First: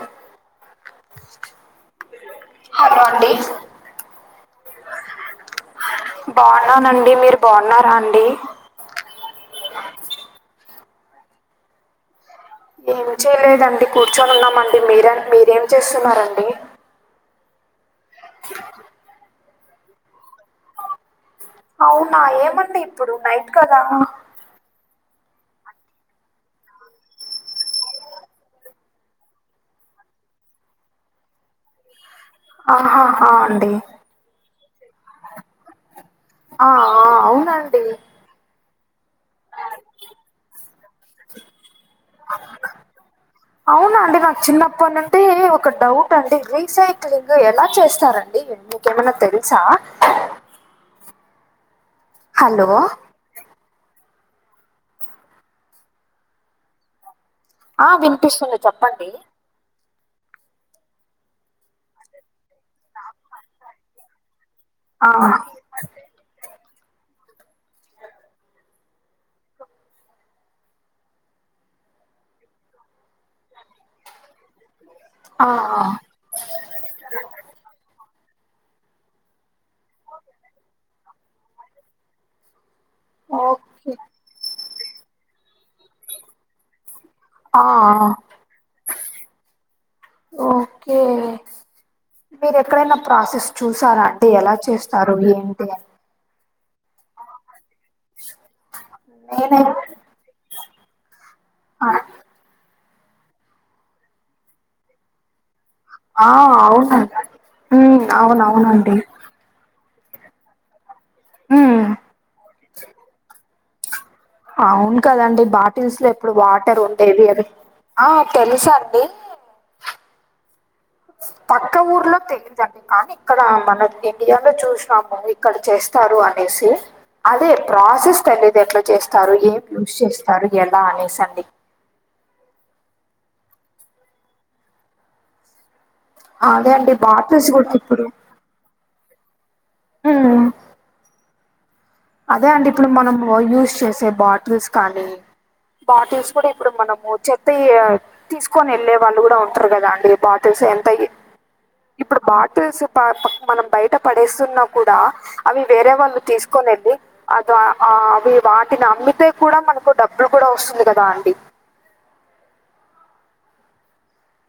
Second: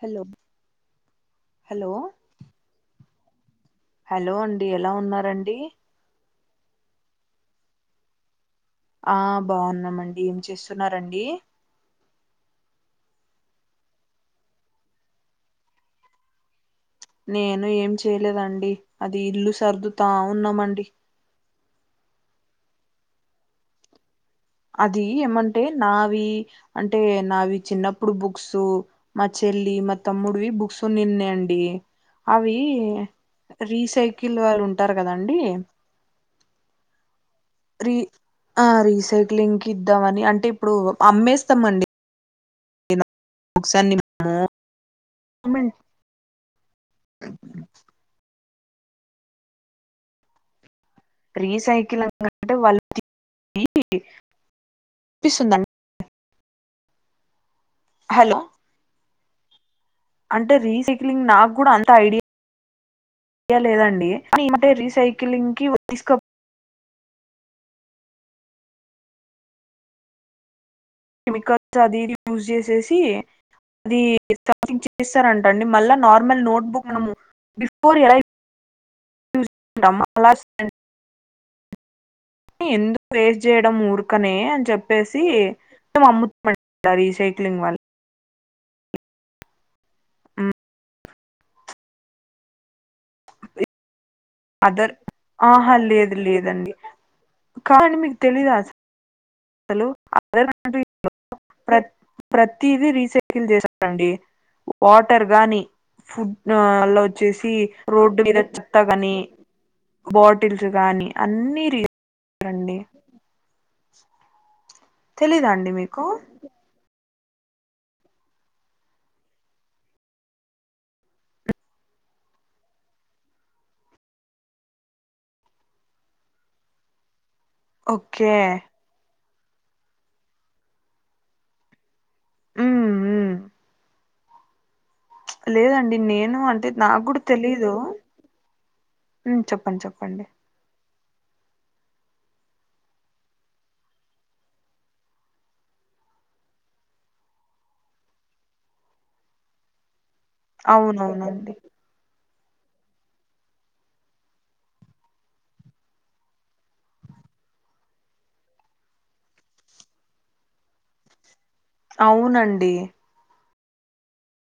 Hello hello hello అండి hello అండి, ఎలా ఉన్నారండి బాన్నానండి, మీరు బాగున్నారా అండి ఆ బాన్నామండి ఏం చేస్తున్నారండి ఏం చేయలేదండి కూర్చొని ఉన్నామండి మీర మీరేం చేస్తున్నారండి నేను ఏం చేయలేదండి అది ఇల్లు సర్దుత ఉన్నామండి అవున ఏమండి ఇప్పుడు నైట్ కదా అది ఏమంటే నావి అంటే నావి చిన్నప్పుడు బుక్సు మా చెల్లి మ త్మ్ముడువి బుక్స్ నిన్నే అండి అవి ఆహాహా అండి రీసైకిల్ వాళ్ళు ఉంటారు కదండి ఆ అవున [unintelligible] ఆ రీసైక్లింగ్ కి ఇద్దాం అని అంటే ఇప్పుడు అమ్మేస్తాం అండి అన్ని అవునా అండి నాకు చిన్నప్పటి నుండి మేము ఒక డౌ నండి రీసైక్లింగ్ ఎలా చేస్తారండి మీకేమైనా తెలుసా రీసైకిల్ంగ్ అంటే హలో [unintelligible] ఆ హలో వినిపిస్తుంది చెప్పండి అంటే రీసైక్లింగ్ నాకు కూడ అంత ఐడియా ఐడియా లేదండి కానీ ఈ మధ్య ఆ, రీసైక్లింగ్ కి తీస్క కెమికల్స్ అది ఇది పూసే సేసీ అది [unintelligible] ఆ, చేస్తారంటండి మళ్ళా నార్ మళ్ళీ నోట్బుక్ బిఫోర్ ఎలా యూస్ చేసుకునమో అలా ఎందుకు వేస్ట్ జేయడం ఓకే ఊర్కనే అని చెప్పేసీ మేము అమ్ముతామండి ఆ రీసైకిల్ ఆ ఆ వల్ల ఓకే మీరు ఎక్కడైనా ప్రాసెస్ చూసారా అంటే ఎలా అదర్ చేస్తారు ఏంటి ఆహా అని లేదు లేదండి కానీ మీకు తెలీదా అస నేనై ఆ [unintelligible] ఇది రీసైకిల్ చేశారండి వాటర్ గానీ ఆ! ఫూడూ అల్లో అవునండి చేసి ఉమ్ రోడ్డు మీద చెత్త అవునవునండి గానీ బాటిల్స్ గాని అన్నీ ఉమ్ రీసైకిల్ రండి అవున్ కదండి తెలీదా అండి బాటిల్స్ మీకు లో ఎప్పుడు వాటర్ ఉండేది అది ఆ తెలుసా అండి [inaudible] పక్క ఊర్లో తెలిదండి కానీ ఇక్కడ మన ఇండియాలో చూష్నాము ఇక్కడ చేస్ తారు అనేసి అదే ప్రాసెస్ ఓకే తెలీదు ఎట్లా చేస్తారు ఏం యూస్ చేస్తారు ఎలా అనేసండి ఉమ్ ఉమ్ లేదండి నేను అంటే అదే అండి నాక్ గూడా బాటిల్స్ కూడా తెలిదూ ఇప్పుడు ఉమ్ చెప్పండి చెప్పండి ఉమ్ అదే అండి ఇప్పుడు మనం యూష్ చేషే బాటిల్స్ కానీ బాటిల్స్ కూడా ఇప్పుడు మనము చెతై య తీస్కొని ఎళ్ళే వాళ్ళు గూడా ఉంట్రు గదా అండి బాటి తెస ఎంతయి అవునవునండి ఇప్పుడు బాటిల్స్ ప మనం బైట పడేస్సున్నా కూడా అవి వేరే వాళ్ళు తీస్కొనెల్లి అదా ఆ అవి వాటిని అమ్మితే కూడా మనకు డబ్బులు కూడా ఒస్సుంది కదా అండి అవునండి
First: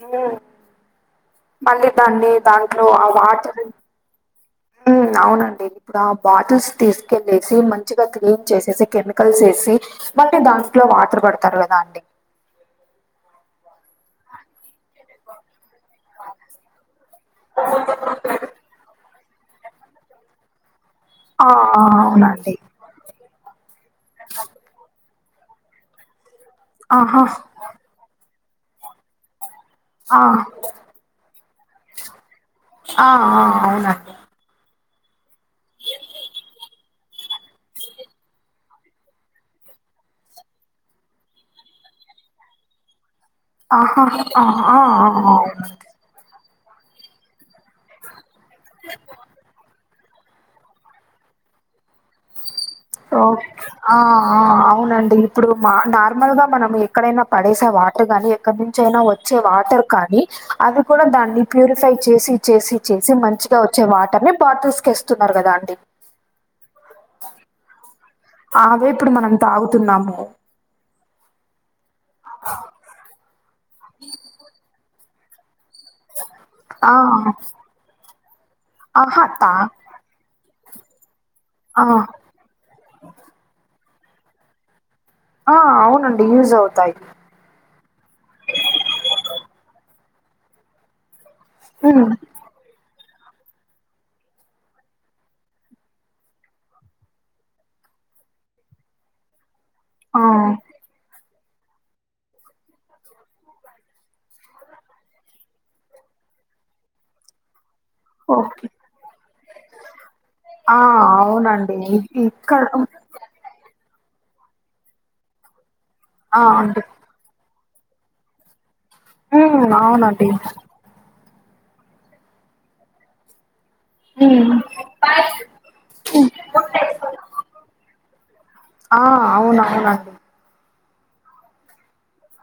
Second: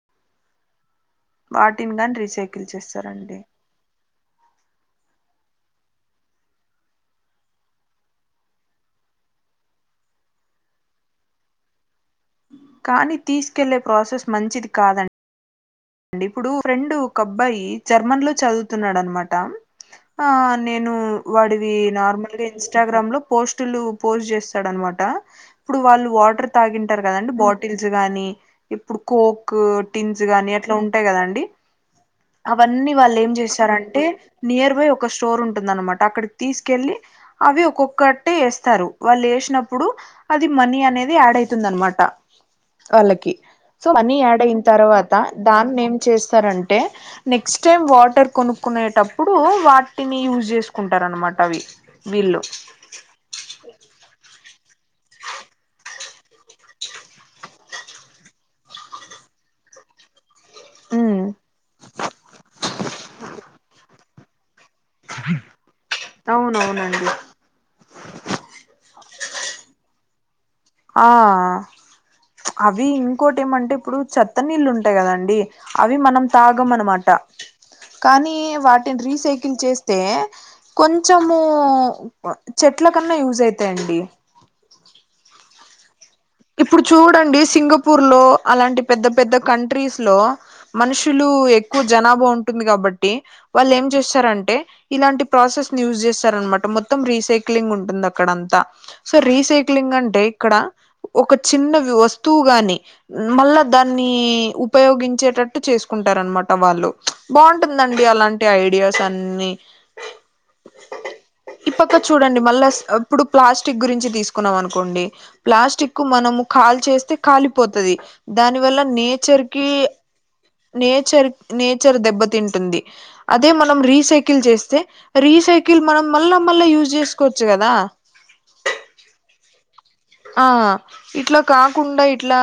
ఉ మళ్ళీ వాటిని గాని దాండి రీసైకిల్ దాంట్లో ఆ చేస్తారండి వాట ఉ అవునండి. ఇప్పుడా బాటిల్స్ తీస్కెళ్ళేసి మంచిగా క్లీన్ చేసేసి కెమికల్స్ ఎసి మళ్ళీ దాంట్లో వాటర్ పడ్తారు కదా అండి కానీ తీస్కెళ్లే ప్రాసెస్ మంచిది కాదండి అండి ఇప్పుడూ ఫ్రెండూ ఒక అబ్బాయి జర్మన్లో చదువుతున్నాడు అన్మాట ఆ నేను ఆ వాడివి నార్మల్గా ఇచ్చి అవునండి ఇన్స్టాగ్రామ్ లో పోస్టులు పోస్ట్ చేస్తాడున్మాట ఇప్పుడు వాళ్ళు వాటర్ తాగింటారు ఆహా కదండి బాటిల్ టిల్స్ గానీ ఇప్పుడు కోకు ఆ టిన్స్ గానీ అట్లా ఉంట గదాండి. అవన్నీ ఆ వాళ్ళు ఏం ఆ జెశారంటే అవునండి నియర్ బై ఒక స్టోర్ ఉంటుంది అన్మాట అక్కడికి తీస్కెళ్ళి అవి ఒక్కొక్కటే ఎస్తారు వాళ్ళు ఎష్నప్పుడు అది మనీ అనేది యాడ్ అయితుంది అన్మాట వాళ్ళకి సో ఆహా మని ఆ యాడయిన్ ఆ ఆ తర్వాత అవునండి దాన్ని ఏం చేస్తారంటే నెక్స్ట్ టైం వాటర్ కొనుక్కునేటప్పుడూ వా టిని యూజ్ జేస్కుంటారు అన్మాట అవి వీళ్ళు ఓ ఆ ఆ అవునండి ఇప్పుడు మా నార్మల్ గా మనం ఎక్కడైనా పడేసే అ వాటర్ గని అక్క నుంచి అయినా వచ్చే వాటర్ కానీ అవి కూడా ఉమ్ దాన్ని ప్యూరిఫై చేసి చేసి చేసి మంచిగా వచ్చే వాటర్‌ని బాటిల్స్‌కి ఎస్తున్నారు కదా అండి అవునవునండి అవే ఇప్పుడు మనం తాగుతున్నాము ఆ అవి ఇంకోటి ఏమంటే ఇప్పుడు చెత్త నీళ్ళు ఉంటాయి కదండి అవి మనం తాగం ఆ అనమాట కానీ వాటిని ఆహా తా రీసైకిల్ చేస్ తే కొంచెము ఆ చెట్ల కన్న యూజ్ అయితాయండి ఆ అవునం ఇప్పుడు చూడండి సింగపూర్‌లో అలాంటి పెద్ద పెద్ద కంట్రీస్‌లో మనుషులు ఎక్కువ ఉమ్ జనాభా ఉంటుంది కాబట్టి వాళ్ళు ఏం చేస్తారంటే ఇలాంటి ప్రాసెస్‌ని యూజ్ చేస్తారనమాట మొత్తం రీసైక్లింగ్ ఉంటుంది అక్కడ అంతా సో రీసై క్లీంగ్ ఆ అంటే ఇక్కడ ఒక చిన్న వస్తువు గాని మళ్ళా దాన్ని ఉపయోగించేటట్టు చేసుకుంటారు అనమాట వాళ్ళు బాగుంటుందండి అలాంటి ఓకే ఐడియాస్ అన్ని ఆ ఈ అవునండి పక్క ఇ చూడండి ఇక్కడ మళ్ళా ఇప్పుడు ప్లాస్టిక్ గురించి తీసుకున్నాం అనుకోండి ప్లాస్టిక్కు ఆ మనము కాల్ అండి చేస్తే కాలిపోతది దాని వల్ల నేచర్‌కి ఉమ్ అవునండి నేచర్ నేచర్ దెబ్బతింటుంది అదే మనం రీసైకిల్ ఉమ్ చేస్తే రీసైకిల్ మనం మళ్ళా మళ్ళా యూజ్ చేసుకోవచ్చు కదా ఆ అవును అవున ఆ ఇట్లా కాకుండా ఇట్లా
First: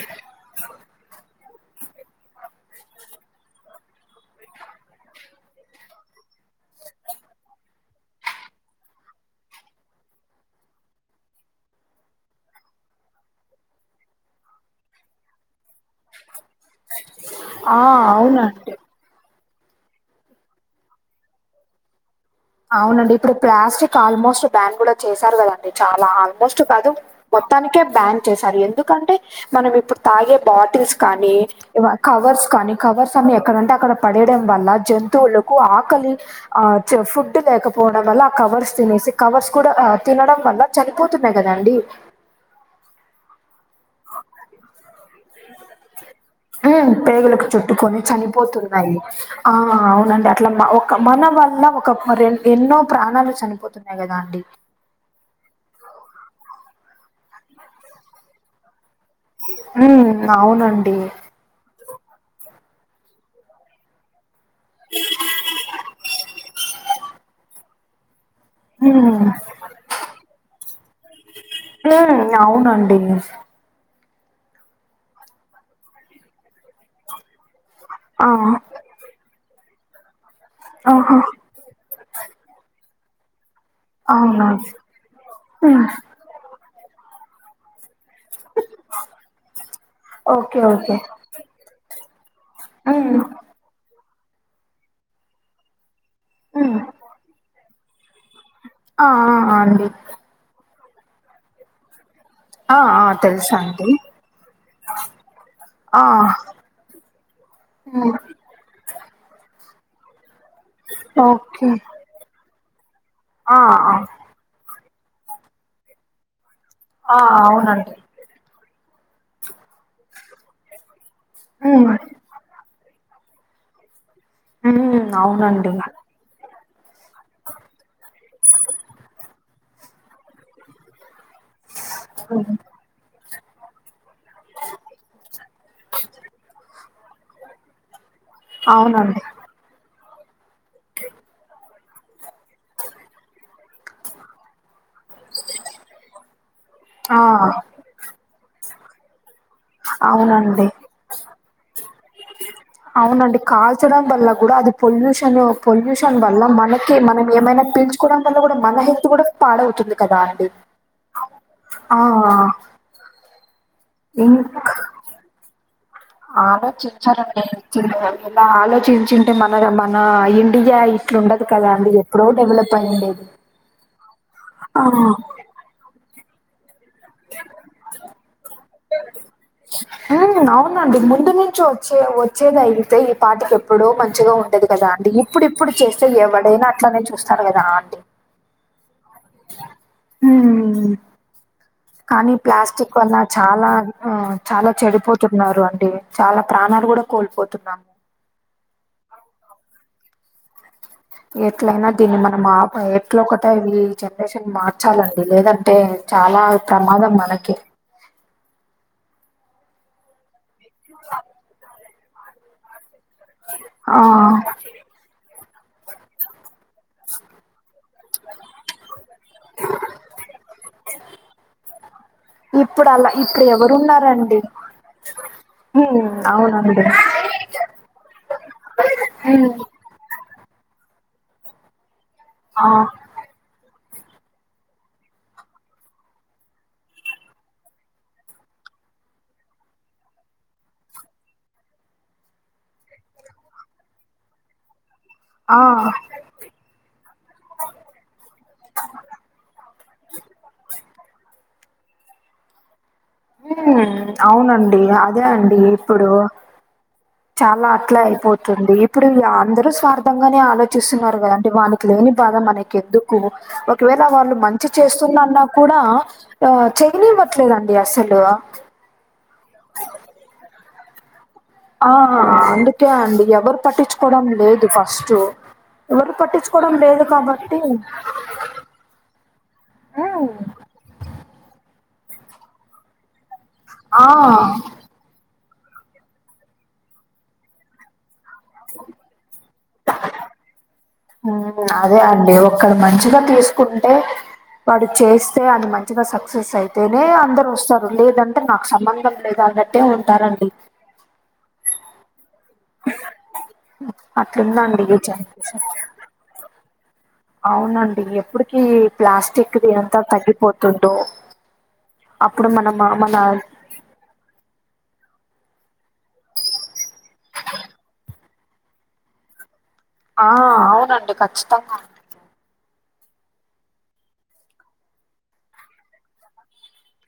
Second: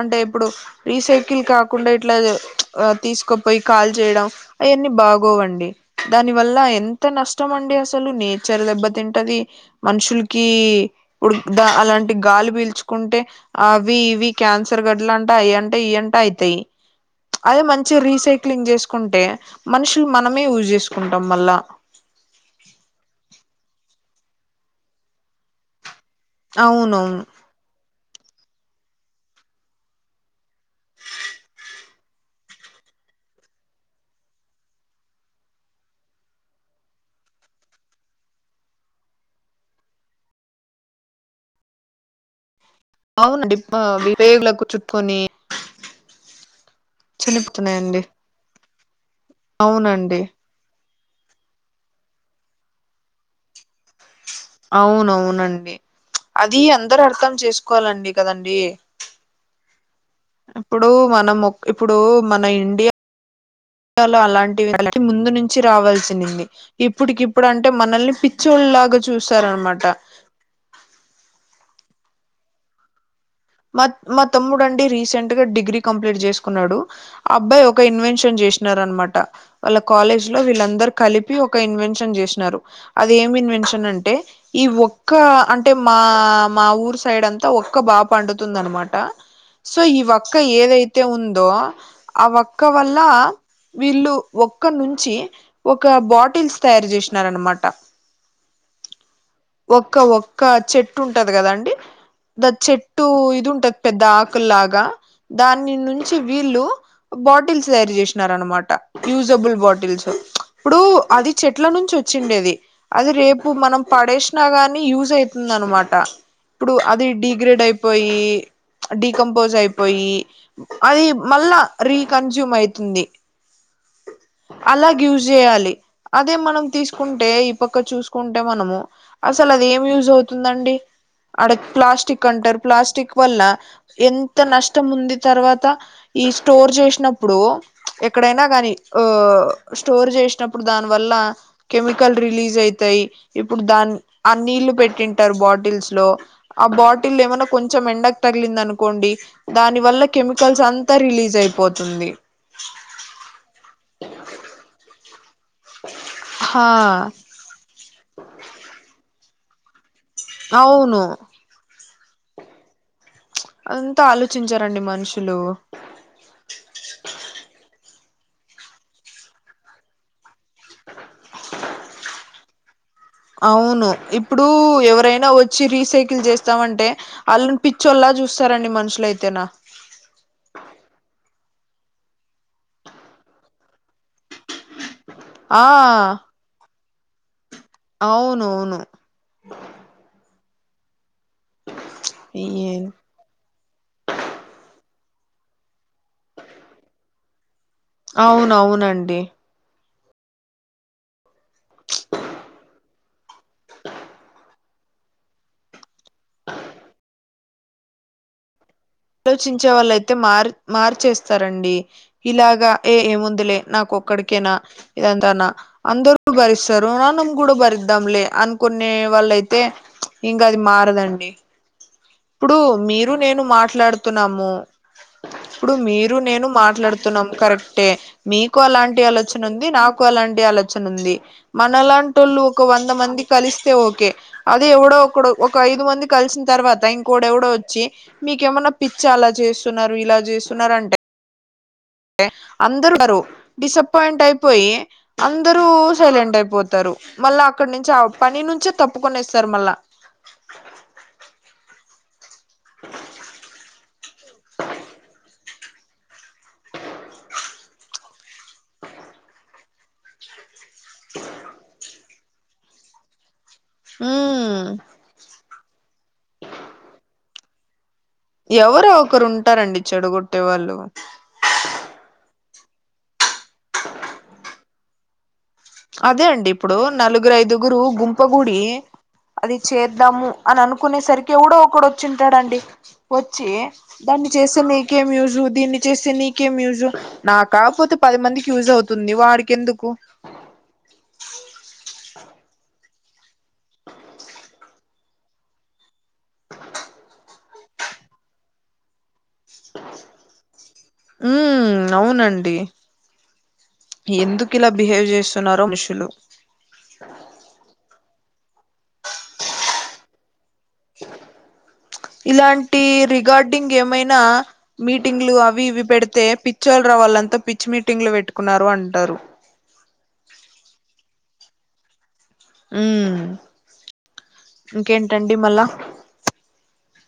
అంటే ఇప్పుడు రీసై కిల్ కాకుండా ఇట్లా తీసుకొపోయి కాల్ చేయడం అవన్నీ బాగోవండి దాని వల్ల ఎంత నష్టమండి అసలు నేచర్ దెబ్బతింటది మనుషులకి ఉడుక్ దా అలాం టి గాలి పీల్చుకుంటే అవి ఇవి క్యాన్సర్ గడ్లంటా అయంట ఇయంటా అయితాయి అదే ఆ మంచిగా రీసైక్లింగ్ అవునండి చేసు కుంటే మనుషులు మనమే యూజ్ చేసుకుంటాం వల్ల అవునండి ఇప్పుడు ప్లాస్టిక్ ఆల్మోస్ట్ బ్యాన్ కూడా చేశారు కదండి చాలా ఆల్మోస్ట్ కాదు అవునవును మొ త్తనికే బ్యాన్ చేసారు ఎందుకంటే మనం ఇప్పుడు తాగే బాటిల్స్ కానీ ఇవ కవర్స్ కానీ కవర్స్ అన్ని ఎక్కడంటే అక్కడ పడేయడం వల్ల జంతువులకు ఆకలి ఆ చెఫ్ డ్ లేకపోవడం వల్ల ఆ కవర్స్ తినేసి కవర్స్ కూడా ఆ తినడం వల్ల చనిపోతున్నాయి కదండి అవునండి అవి పేగులకు చుట్టుకొని ఆ పేగులకు చుట్టుకొని చనిపోతున్నాయండి చనిపోతున్నాయి ఆ అవునండి అట్లా మ ఒక మన వల్ల ఒక ఎన్నో ప్రాణాలు చనిపోతున్నాయి కదా అండి అవునవునండి అది అందరు అర్థం చేసుకోవాలండి కదండీ ఉమ్మ్ అ ఇప్పుడు మనం ఇప్పుడు మన ఇండియ లో అలాంటివి ముందు నుంచి రావాల్సినింది ఇప్పుటికి ఇప్పుడు అంటే మనల్ని పి చ్చోళ్ళ లాగా హ్మ్. చూస్తారనమాట అవునండి మా మా తమ్ముడు అండి రీసెంట్‌గా డిగ్రీ కంప్లీట్ చేసుకున్నాడు ఆ అబ్బాయి ఒక ఆ! ఇన్వెన్షన్ చేసినారు అనమాట వాళ్ళ కాలేజ్‌లో వీళ్ళందరు ఆహా! కలిపి ఒ క్క ఇన్వెన్షన్ చేసినారు అది ఏమి ఇన్వెన్ష అంటే అవునా! ఈ ఒక్క అంటే హ్మ్. మా మా ఊర్ సైడ్ అంతా ఒక బాబు పండుతుందానమాట సో ఈ ఒక్క ఓకే. ఓకే. ఏదైతే ఉందో ఆ వ క్క వల్ల హ్మ్. వీళ్ళు ఒక్క నుంచి ఒక బాటిల్స్ హ్మ్. తయారు చేసినారనమాట ఆ! ఆ! ఆ! అండి. ఒక్క వ క్క ఒక చెట్టు ఉంటాది కదాండి దా ఆ! ఆ! చెట్టు ఇది ఉంటాది తెలుసండి. పెద్ద ఆకుల్లాగా దాన్ని ఆ! నుంచి వీళ్ళు బాటిల్స్ తయారు హ్మ్. చేసినారనమాట యూజబుల్ బాటిల్స్ ఇప్పుడు అది చెట్ల ఓకే. నుంచి వచ్చిండేది అది రేపు డు ఆ! మనం ఆ! పడేసినా కాగానీ యూజ అయితుంది అనమాట ఇప్పుడు అది ఆ! డగ్రేడ్ అయిపో అవునండి. పోయి డీకంపోజ్ అయిపోయి అది మళ్ళ హ్మ్. రీ కన్జూమ్ అయితుంది అలాగ హ్మ్. యూజ్ చేయాలి అవునండి. అదే మనం తీసుకుంటే ఈ పక్క చూసుకుంటే మనము అసలు అది ఏం యూజ్ అవుతుందండి అడ ప్లాస్టిక్ హ్మ్. అంటారు ప్లాస్టిక్ వల్ల ఎంత నష్టం ఉంది తర్వాత ఈ స్టోర్ చేసినప్పుడు ఎక్కడైనా కానీ ఆ అవునండి. స్టోర్ చేసినప్పుడు దాని వల్ల కెమికల్ రిలీజ్ అయితయ్ ఇప్పుడు దాన్ని ఆ నీళ్లు పెట్టి ారు బాటిల్స్ లో ఆ బాటిల్ ఆ ఏమన్నా కొంచెం ఎండకు తగిలింది అనుకోండి దాని వల్ల కెమికల్స్ అవునండి అంతా రిలీజ్ అయిపోతుంది అవునండి కాల్చడం వల్ల కూడా అది పొల్యూషన్ పొల్యూషన్ వల్ల హా మనక మన ఏమైనా పీల్చుకోవడం వల్ల కూడా మన హెల్త్ కూడా పాడవుతుంది కాదండి అవును ఆ అంతా ఇంకా ఆలోచించారండి మనుషులు ఆలోచించారండి చి ఎలా ఆలోచించింటే మన మన ఇండియా ఇ ట్లా ఉండది కదండి ఎప్పుడో డెవలప్ అయ్యండేది అవును ఇప్పుడు ఎవరైనా వచ్చి రీసైకిల్ చేస్తామంటే వాళ్ళని పిచ్చోల్లా చూస్తారండి మనుషులైతేనా ఉ ఉ అవునండి ముందు నుంచి వచ్చే వచ్చేది అయితే ఈ పాటికి ఎప్పుడో మంచిగా ఉండేది కదా అండి ఇప్పుడు ఆ ఇప్పుడు చేస్తే ఎవడైనా అట్లనేే చూస్తరు కదా అవునువును ఉ కానీ ప్లాస్టిక్ వల్ల చాలా ఆ చాలా చెడిపోతున్నారు అండి చాలా ప్రాణాలు కూడా కోల్పోతున్నాం అవునవునండి ఎట్లయినా దీన్ని మనం అప ఎట్ల ఒకటైయి జనరేషన్ మార్చాలండి లేదంటే చాలా ప్రమాదం మనకే ఆలోచించే వాళ్ళ అయితే మార్ మార్చేస్తారండి ఇలాగా ఏ ఏముంద్ లే నాకు ఆ ఒక్కడికేనా ఇదంతానా అందరూ భరిస్తారు మనం కూడా బరి ద్దంలే అనుకునే వాళ్ళ అయితే ఇంకా అది మారదండి ఇప్పుడు అలా మీరు నేను ఇప్పుడు ఎవరున్నారండి మాట్లాడుతున్నాము ఇప్పుడు ఉమ్ మీరు నేను అవునండి మాట్లాడుతున్నాం కరెక్టే మీకు అలాంటి ఆలోచన ఉమ్ ఉంది నాకు అలాంటి ఆలోచన ఉంది మనలాంట్ టోలు ఒక ఆ వంద మంది కలిస్తే ఓకే అదే ఎవడో ఒకడు ఒక ఐదు మంది కలిసిన తర్వాత ఇం కోడు ఎవడో వచ్చి మీకేమన్నా పిచ్చ అలా చేస్తున్నారు ఇలా చేస్తున్నారు అంటే టే అందరుారు డిసప్పాయింట్ అయిపోయి ఆ అందరుూ సైలెంట్ అయిపోతా తారు మళ్ళా అక్కడ నుంచి ఆ పని నుంచే తప్పుకొనేస్తారు మళ్ళా అ ఉ అవునండి అదే అండి ఇప్పుడు చాలా అట్ల అయిపోతుంది ఇప్పుడు అందరు స్వార్థంగానే ఆలో చూస్తున్నారు కదంటే వాన్కి లేని బాధ మనకి ఎందుకు ఒకవేళ వాళ్ళు ఉమ్ మంచి చేస్ తున్నా అన్నా కూడా ఆ చేయనివ్వట్లేదండి అసలు ఎవరో ఒకరు ఉంటారండి చెడగొట్టే వాళ్ళు ఆ అందుకే అండి ఎవరు పట్టించుకోవడం లేదు ఫస్ట్ అదే అండి ఇప్పుడు నలుగురు ఐదుగురు గుం గుడి అది చేద్దాము హ్మ్. అని అనుకునే సరికి కూడా ఒకడు వచ్చింటాడు అండి వచ్చి ఆ! దాన్ని చేస్తే నీకేం యూజు దీన్ని చేస్తే నీకే మ్యూజు నాకాపోతే పది మందికి యూజ్ అవుతుంది వాడికి ఎందుకు అదే అండి ఒక్కడు మంచిగా తీసుకుంటే వాడు చేస్తే అది మంచిగా సక్సెస్ అయితేనే అందరు వస్తారు లేదంటే నాకు సంబంధం లేద్ అన్నట్టే ఉంటారండి ఉ అవునండి ఎందుకు ఇలా అట్లుందండి ఈ బిహేవ్ చేస్తున్నారో జనరేషన్ మనుషులు అవునండి ఎప్పుటికి ప్లాస్టిక్ది అంతా తగ్గిపోతుందో అప్పుడు మన ఇలాంటి మన రిగార్డింగ్ ఏమైనా మీటింగ్లు అవి ఇవి పెడితే పిచ్చోళ్రా వాళ్ళంతా పిచ్ మీటింగ్లు పెట్టుకున్నారు అంటారు ఆ అవునండి ఖచ్చితంగా ఉ ఇంకేంటండి మళ్ళా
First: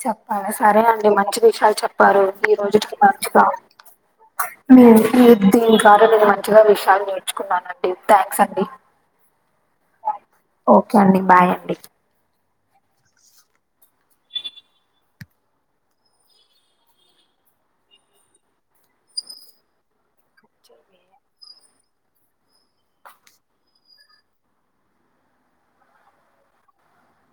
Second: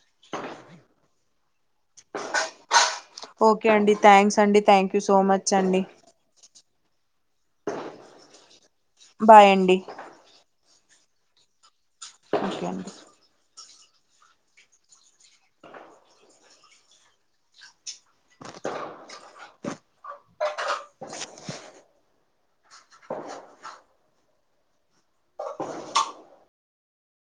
చెప్పాల సరే అండి మంచి విషయాలు చెప్పారు ఈ రోజుకి మంచిగా ఓకే అండి థ్యాంక్స్ అండి మీ థ్యాంక్ యూ సో ఈ మచ్ దీని అండి దారవిద మ మంచిగా విషయాలు నేర్చుకున్నాను అండి థ్యాంక్స్ అండి బాయండి ఓకే అండి బాయ్ అండి ఓకే అండి